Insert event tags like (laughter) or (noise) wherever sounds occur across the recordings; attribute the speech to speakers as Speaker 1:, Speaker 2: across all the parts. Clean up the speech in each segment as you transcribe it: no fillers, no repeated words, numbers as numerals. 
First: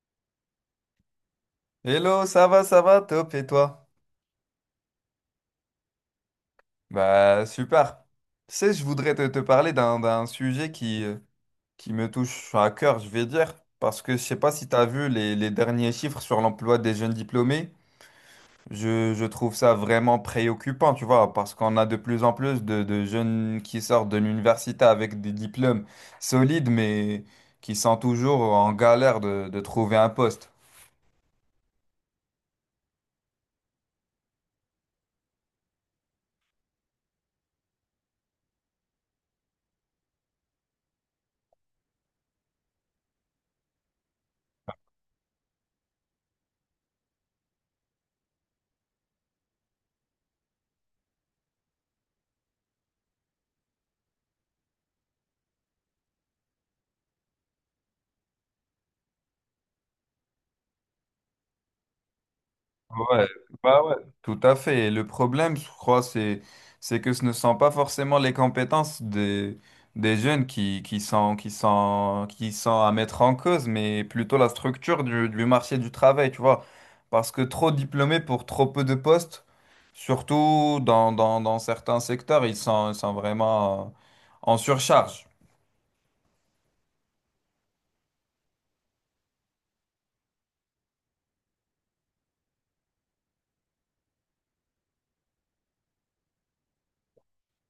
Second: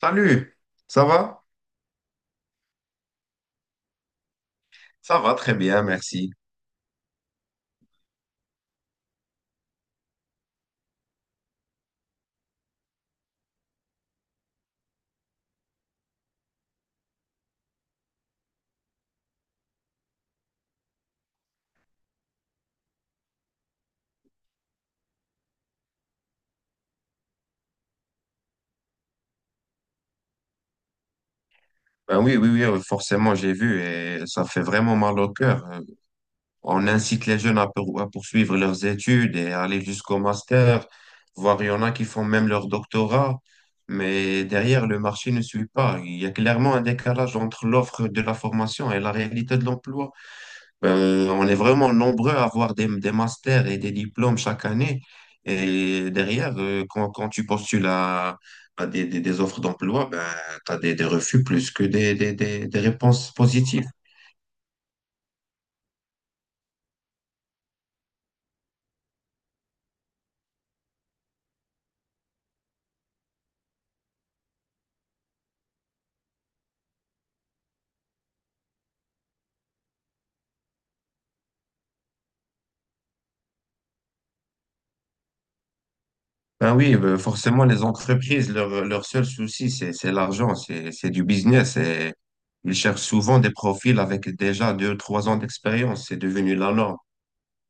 Speaker 1: Salut, ça va?
Speaker 2: Hello, ça va, top, et toi?
Speaker 1: Ça va très bien, merci.
Speaker 2: Bah, super. Tu sais, je voudrais te parler d'un sujet qui me touche à cœur, je vais dire, parce que je sais pas si tu as vu les derniers chiffres sur l'emploi des jeunes diplômés. Je trouve ça vraiment préoccupant, tu vois, parce qu'on a de plus en plus de jeunes qui sortent de l'université avec des diplômes solides, mais qui sont toujours en galère de trouver un poste.
Speaker 1: Ben oui, oui, oui, forcément, j'ai vu et ça fait vraiment mal au cœur. On incite les jeunes à poursuivre leurs études et à aller jusqu'au master, voire il y en a qui font même leur doctorat, mais derrière, le marché ne suit pas. Il y a clairement un décalage entre l'offre de la formation et la réalité de l'emploi. On est vraiment nombreux à avoir des masters et des diplômes chaque année. Et derrière, quand tu postules à des offres d'emploi, ben, tu as des refus plus que des
Speaker 2: Ouais,
Speaker 1: réponses
Speaker 2: bah
Speaker 1: positives.
Speaker 2: ouais, tout à fait. Et le problème, je crois, c'est que ce ne sont pas forcément les compétences des jeunes qui sont à mettre en cause, mais plutôt la structure du marché du travail, tu vois. Parce que trop diplômés pour trop peu de postes, surtout dans certains secteurs, ils sont vraiment en surcharge.
Speaker 1: Ben oui, ben, forcément, les entreprises, leur seul souci, c'est l'argent, c'est du business. Et ils cherchent souvent des profils avec déjà deux, trois ans d'expérience. C'est devenu la norme.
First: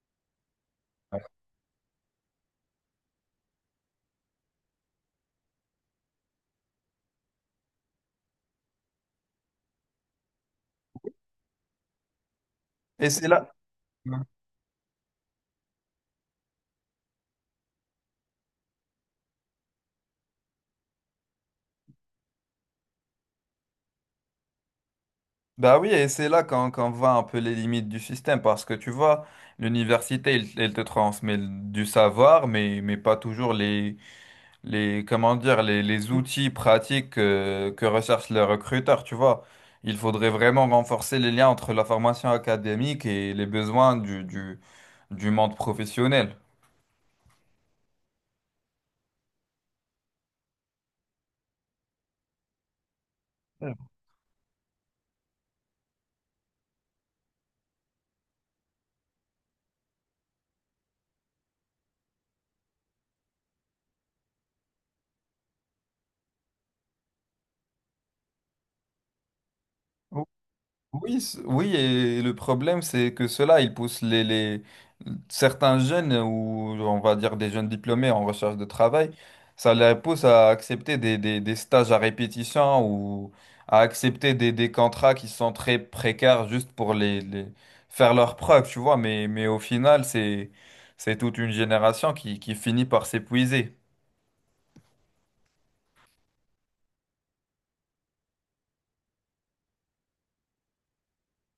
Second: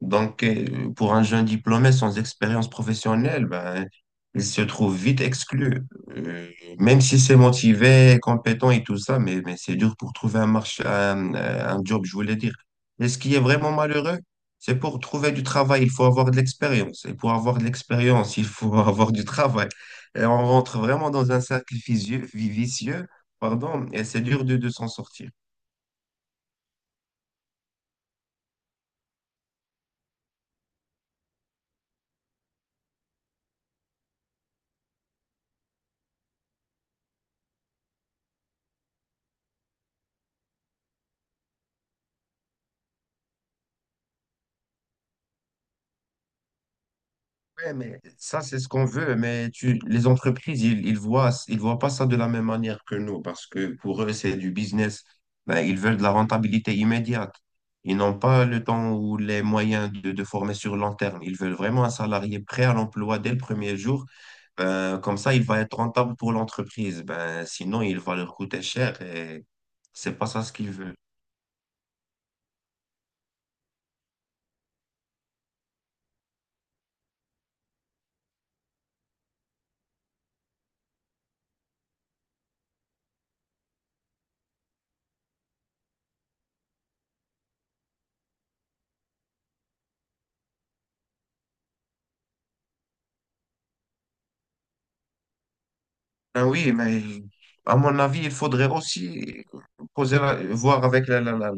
Speaker 1: Donc, pour un jeune diplômé sans expérience professionnelle, ben, il se trouve vite exclu. Euh, Même si c'est motivé, compétent et tout ça, mais c'est dur pour trouver un marché, un job, je voulais dire.
Speaker 2: Et
Speaker 1: Et ce
Speaker 2: c'est
Speaker 1: qui est
Speaker 2: là.
Speaker 1: vraiment malheureux, c'est pour trouver du travail, il faut avoir de l'expérience. Et pour avoir de l'expérience, il faut (laughs) avoir du travail. Et on rentre vraiment dans un cercle vicieux, vicieux, pardon, et c'est dur de s'en sortir.
Speaker 2: Bah oui, et c'est là qu'on voit un peu les limites du système, parce que tu vois, l'université, elle, elle te transmet du savoir, mais pas toujours comment dire, les outils pratiques que recherchent les recruteurs, tu vois. Il faudrait vraiment renforcer les liens entre la formation académique et les besoins du monde professionnel.
Speaker 1: Ouais, mais ça, c'est ce qu'on veut, mais tu, les entreprises, ils, ils voient pas ça de la même manière que nous, parce que pour eux, c'est du business. Ben, ils veulent de la rentabilité immédiate. Ils n'ont pas le temps ou les moyens de former sur long terme. Ils veulent vraiment un salarié prêt à l'emploi dès le premier jour. Ben, comme ça, il va être rentable pour l'entreprise. Ben, sinon, il va leur coûter cher et c'est pas ça ce qu'ils veulent.
Speaker 2: Oui, oui, et le problème, c'est que cela, il pousse certains jeunes, ou on va dire des jeunes diplômés en recherche de travail, ça les pousse à accepter des stages à répétition ou à accepter des contrats qui sont très précaires juste pour faire leurs preuves, tu vois. Mais au final, c'est toute une génération qui finit par s'épuiser.
Speaker 1: Ah oui, mais à mon avis, il faudrait aussi voir avec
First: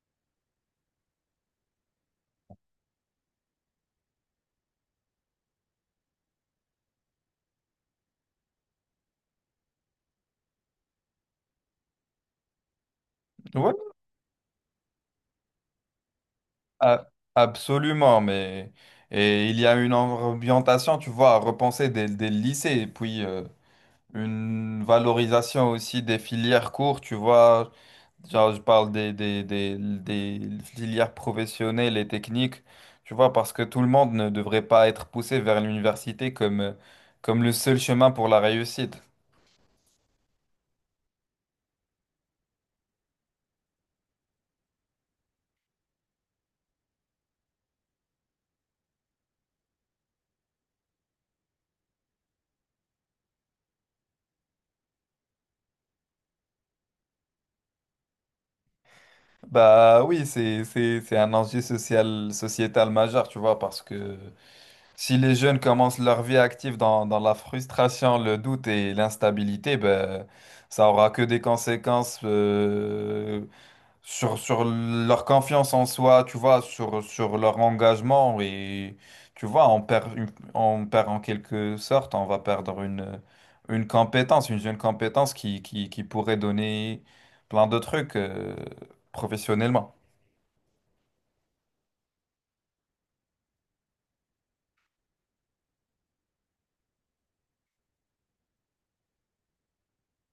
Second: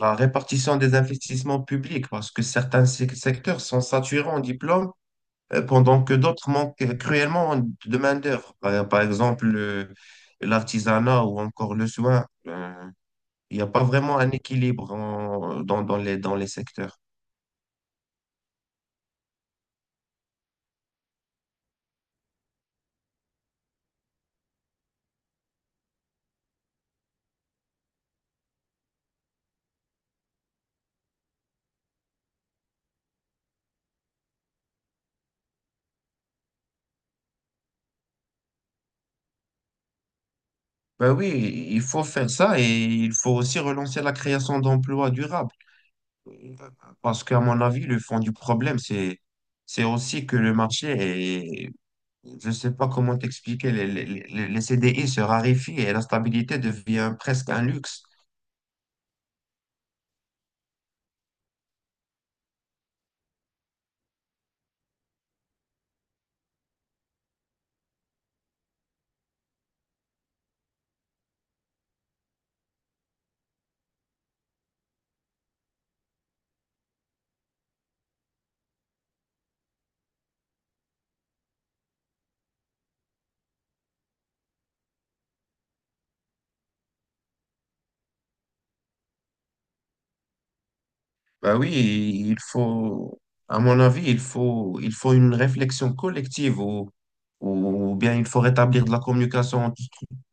Speaker 1: la répartition des investissements publics, parce que certains secteurs sont saturés en diplômes, pendant que d'autres manquent cruellement de main-d'œuvre. Par exemple, l'artisanat ou encore le soin. Il n'y a
Speaker 2: Ouais.
Speaker 1: pas vraiment un équilibre dans, dans les secteurs.
Speaker 2: Ah, absolument, mais et il y a une orientation, tu vois, à repenser des lycées, et puis une valorisation aussi des filières courtes, tu vois, genre je parle des filières professionnelles et techniques, tu vois, parce que tout le monde ne devrait pas être poussé vers l'université comme, comme le seul chemin pour la réussite.
Speaker 1: Ben oui, il faut faire ça et il faut aussi relancer la création d'emplois durables. Parce qu'à mon avis, le fond du problème, c'est aussi que le marché est, je ne sais pas comment t'expliquer, les CDI se raréfient et la stabilité devient presque un luxe.
Speaker 2: Bah oui, c'est un enjeu social, sociétal majeur, tu vois, parce que... Si les jeunes commencent leur vie active dans la frustration, le doute et l'instabilité, ben, ça aura que des conséquences sur, sur leur confiance en soi, tu vois, sur, sur leur engagement. Et tu vois, on perd en quelque sorte, on va perdre une compétence, une jeune compétence qui pourrait donner plein de trucs professionnellement.
Speaker 1: Bah oui, il faut, à mon avis, il faut une réflexion collective ou bien il faut rétablir de la communication entre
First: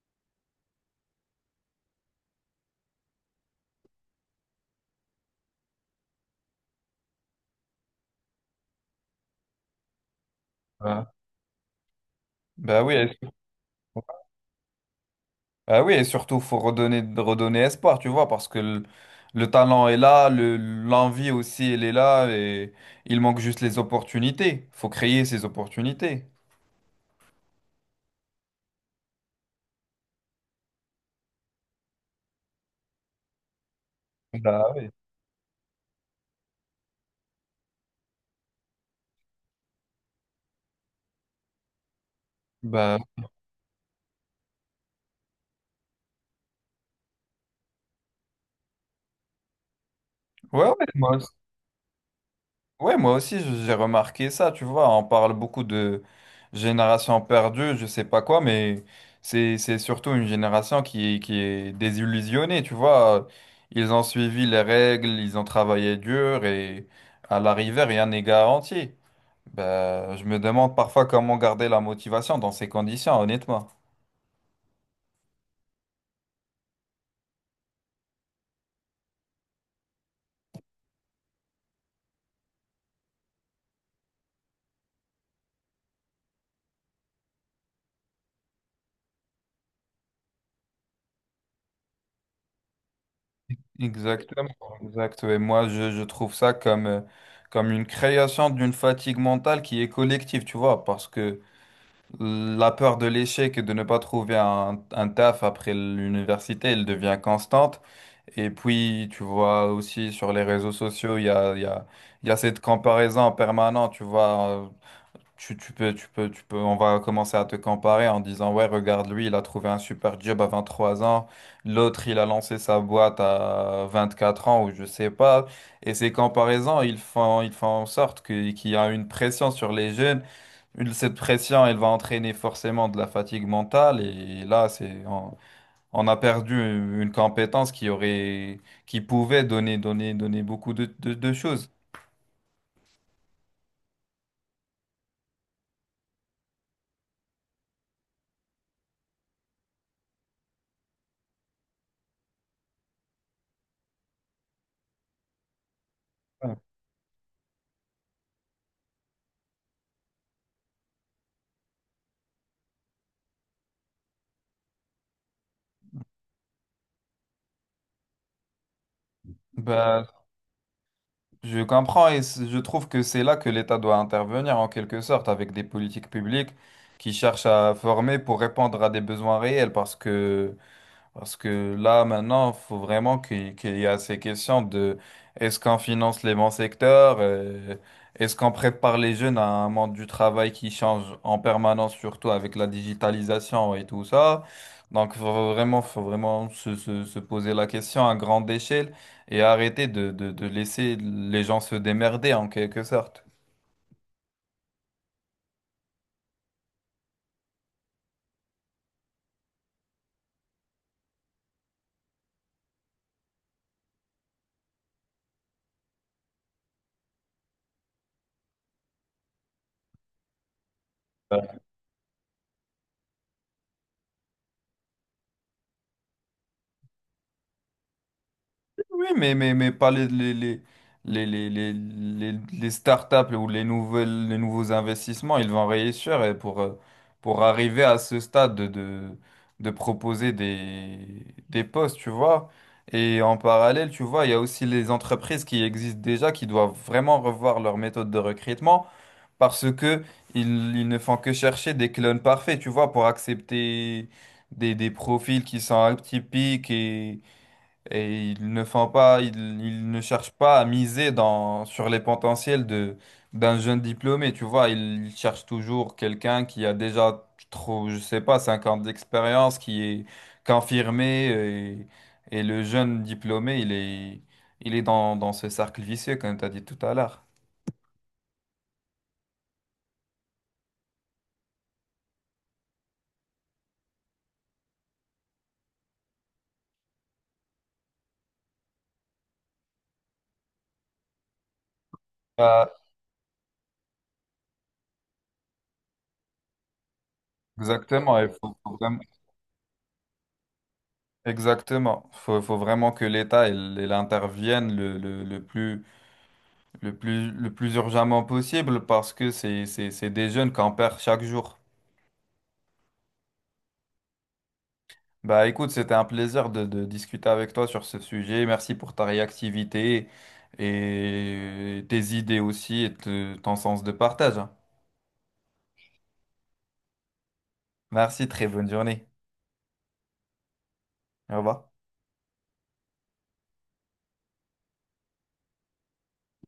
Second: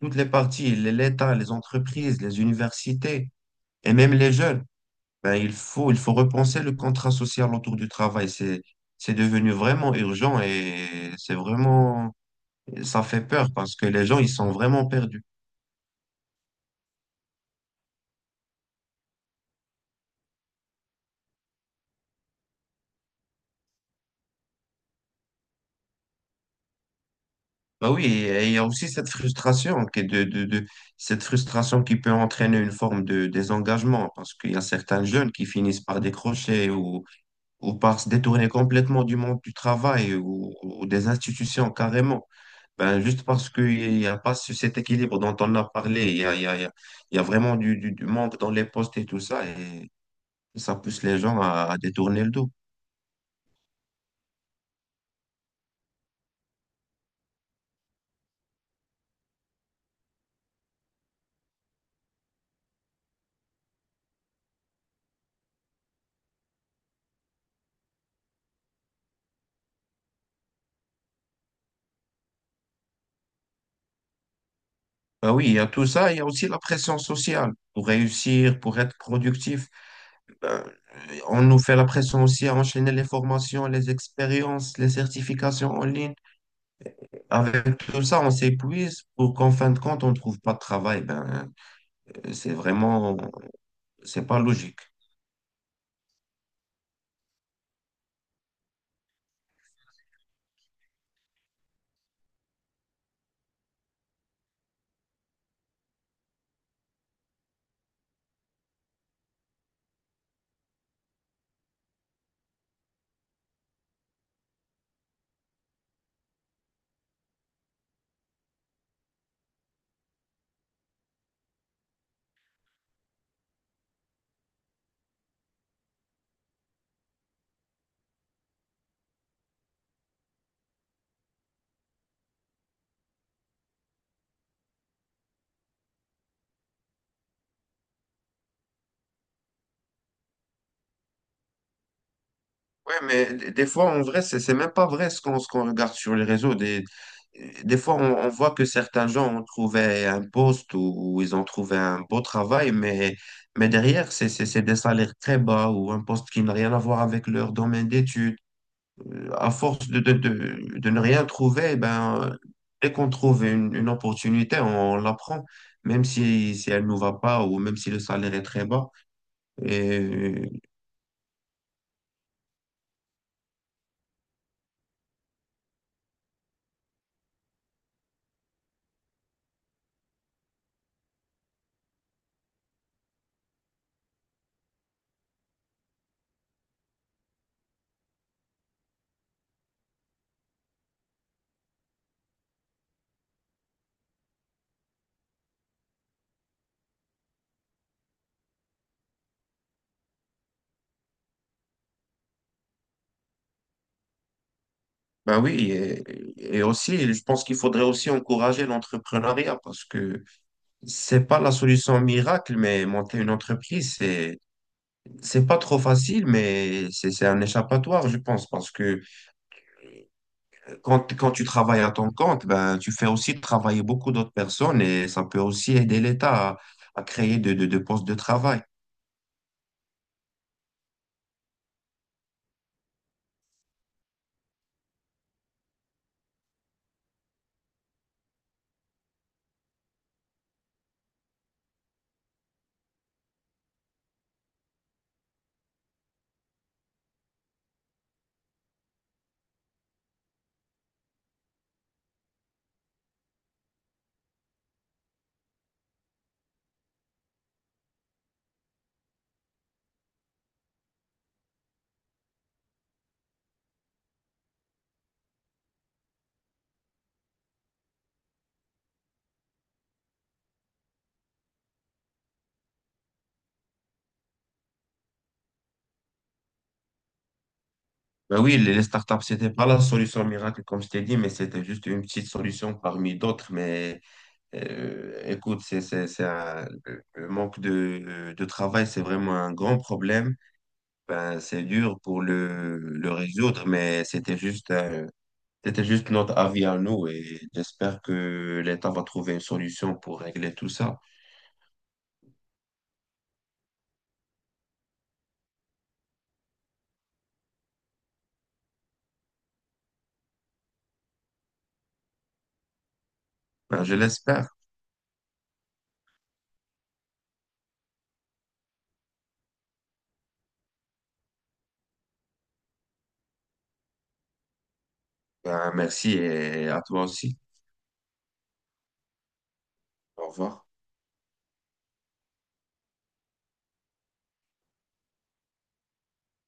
Speaker 1: toutes les parties, l'État, les entreprises, les universités et même les jeunes. Ben, il faut repenser le contrat social autour du travail. C'est devenu vraiment urgent
Speaker 2: Ouais.
Speaker 1: et
Speaker 2: Ben oui,
Speaker 1: ça fait peur parce que les gens, ils sont vraiment perdus.
Speaker 2: ah oui, et surtout, faut redonner, redonner espoir, tu vois, parce que le talent est là, le, l'envie aussi, elle est là, et il manque juste les opportunités. Faut créer ces opportunités.
Speaker 1: Bah oui, et il y a aussi cette frustration qui est cette frustration qui peut entraîner une forme de désengagement parce qu'il y a
Speaker 2: Bah oui.
Speaker 1: certains jeunes qui finissent par décrocher ou par se détourner complètement du monde du travail ou des institutions carrément.
Speaker 2: Bah,
Speaker 1: Ben, juste parce qu'il n'y a pas cet équilibre dont on a parlé, il y a, il y a, il y a il y a vraiment du manque dans les postes et tout ça, et
Speaker 2: ouais,
Speaker 1: ça
Speaker 2: ouais,
Speaker 1: pousse
Speaker 2: moi,
Speaker 1: les
Speaker 2: aussi-
Speaker 1: gens à détourner le dos.
Speaker 2: ouais, moi aussi, j'ai remarqué ça, tu vois, on parle beaucoup de génération perdue, je sais pas quoi, mais c'est surtout une génération qui est désillusionnée, tu vois. Ils ont suivi les règles, ils ont travaillé dur, et à l'arrivée, rien n'est garanti. Ben, je me demande parfois comment garder la motivation dans ces conditions, honnêtement.
Speaker 1: Ben oui, il y a tout ça, il y a aussi la pression sociale pour réussir, pour être productif. Ben, on nous fait la pression aussi à enchaîner les formations, les expériences, les certifications en ligne. Avec tout ça, on s'épuise pour qu'en fin de compte, on ne trouve pas de travail. Ben, C'est vraiment, c'est pas
Speaker 2: Exactement.
Speaker 1: logique.
Speaker 2: Exact. Et moi, je trouve ça comme, comme une création d'une fatigue mentale qui est collective, tu vois, parce que la peur de l'échec et de ne pas trouver un taf après l'université, elle devient constante. Et puis, tu vois aussi sur les réseaux sociaux, il y a cette comparaison permanente, tu vois. Tu tu peux, on va commencer à te comparer en disant, ouais, regarde, lui, il a trouvé un super job à 23 ans, l'autre, il a lancé sa boîte à 24 ans, ou je sais pas. Et ces comparaisons, ils font en sorte qu'il y a une pression sur les jeunes. Cette pression, elle va entraîner forcément de la fatigue mentale, et là, on a perdu une compétence qui pouvait donner beaucoup de choses.
Speaker 1: Ouais, mais des fois, en vrai, c'est même pas vrai ce qu'on regarde sur les réseaux. Des fois, on voit que certains gens ont trouvé un poste ou ils ont trouvé un beau travail, mais derrière, c'est des salaires très bas ou un poste qui n'a
Speaker 2: Ouais.
Speaker 1: rien à voir avec leur domaine d'études. À force de ne rien trouver, eh ben, dès qu'on trouve une opportunité, on, la prend, même si, si elle ne nous va pas ou même si le salaire est très bas.
Speaker 2: Bah,
Speaker 1: Et
Speaker 2: je comprends et je trouve que c'est là que l'État doit intervenir en quelque sorte avec des politiques publiques qui cherchent à former pour répondre à des besoins réels parce que là, maintenant, il faut vraiment qu'il y a ces questions de est-ce qu'on finance les bons secteurs, est-ce qu'on prépare les jeunes à un monde du travail qui change en permanence, surtout avec la digitalisation et tout ça. Donc, faut vraiment se poser la question à grande échelle et arrêter de laisser les gens se démerder en quelque sorte.
Speaker 1: Ben oui, et aussi, je pense qu'il faudrait aussi encourager l'entrepreneuriat parce que c'est pas la solution miracle, mais monter une entreprise, c'est pas trop facile, c'est un échappatoire, je pense, parce que quand tu travailles à ton compte, ben, tu fais aussi travailler beaucoup d'autres personnes et ça peut aussi aider l'État à créer de postes de travail.
Speaker 2: Oui, mais pas les, les startups ou les nouvelles, les nouveaux investissements, ils vont réussir et pour arriver à ce stade de proposer des postes, tu vois. Et en parallèle, tu vois, il y a aussi les entreprises qui existent déjà, qui doivent vraiment revoir leur méthode de recrutement parce que ils ne font que chercher des clones parfaits, tu vois, pour accepter des profils qui sont atypiques et ils ne cherchent pas à miser dans, sur les potentiels d'un jeune diplômé, tu vois. Ils cherchent toujours quelqu'un qui a déjà trop, je sais pas, 50 ans d'expérience, qui est confirmé. Et et le jeune diplômé, il est dans, dans ce cercle vicieux, comme tu as dit tout à l'heure.
Speaker 1: Ben oui, les startups, c'était pas la solution miracle, comme je t'ai dit, mais c'était juste une petite solution parmi d'autres, mais écoute, c'est un- le manque de travail, c'est vraiment un grand problème. Ben, c'est dur pour
Speaker 2: Ah,
Speaker 1: le résoudre, mais c'était juste notre avis à nous et j'espère
Speaker 2: exactement, il faut,
Speaker 1: que
Speaker 2: faut
Speaker 1: l'État
Speaker 2: vraiment,
Speaker 1: va trouver une solution pour régler tout ça.
Speaker 2: exactement. Faut vraiment que l'État, il intervienne le plus le plus, le plus urgemment possible parce que c'est des jeunes qu'on perd chaque jour.
Speaker 1: Ben, je l'espère.
Speaker 2: Bah écoute, c'était un plaisir de discuter avec toi sur ce sujet. Merci pour ta réactivité et tes idées aussi et ton sens de partage. Hein.
Speaker 1: Ben, merci et à toi aussi.
Speaker 2: Merci, très bonne journée.
Speaker 1: Au revoir.
Speaker 2: Au revoir.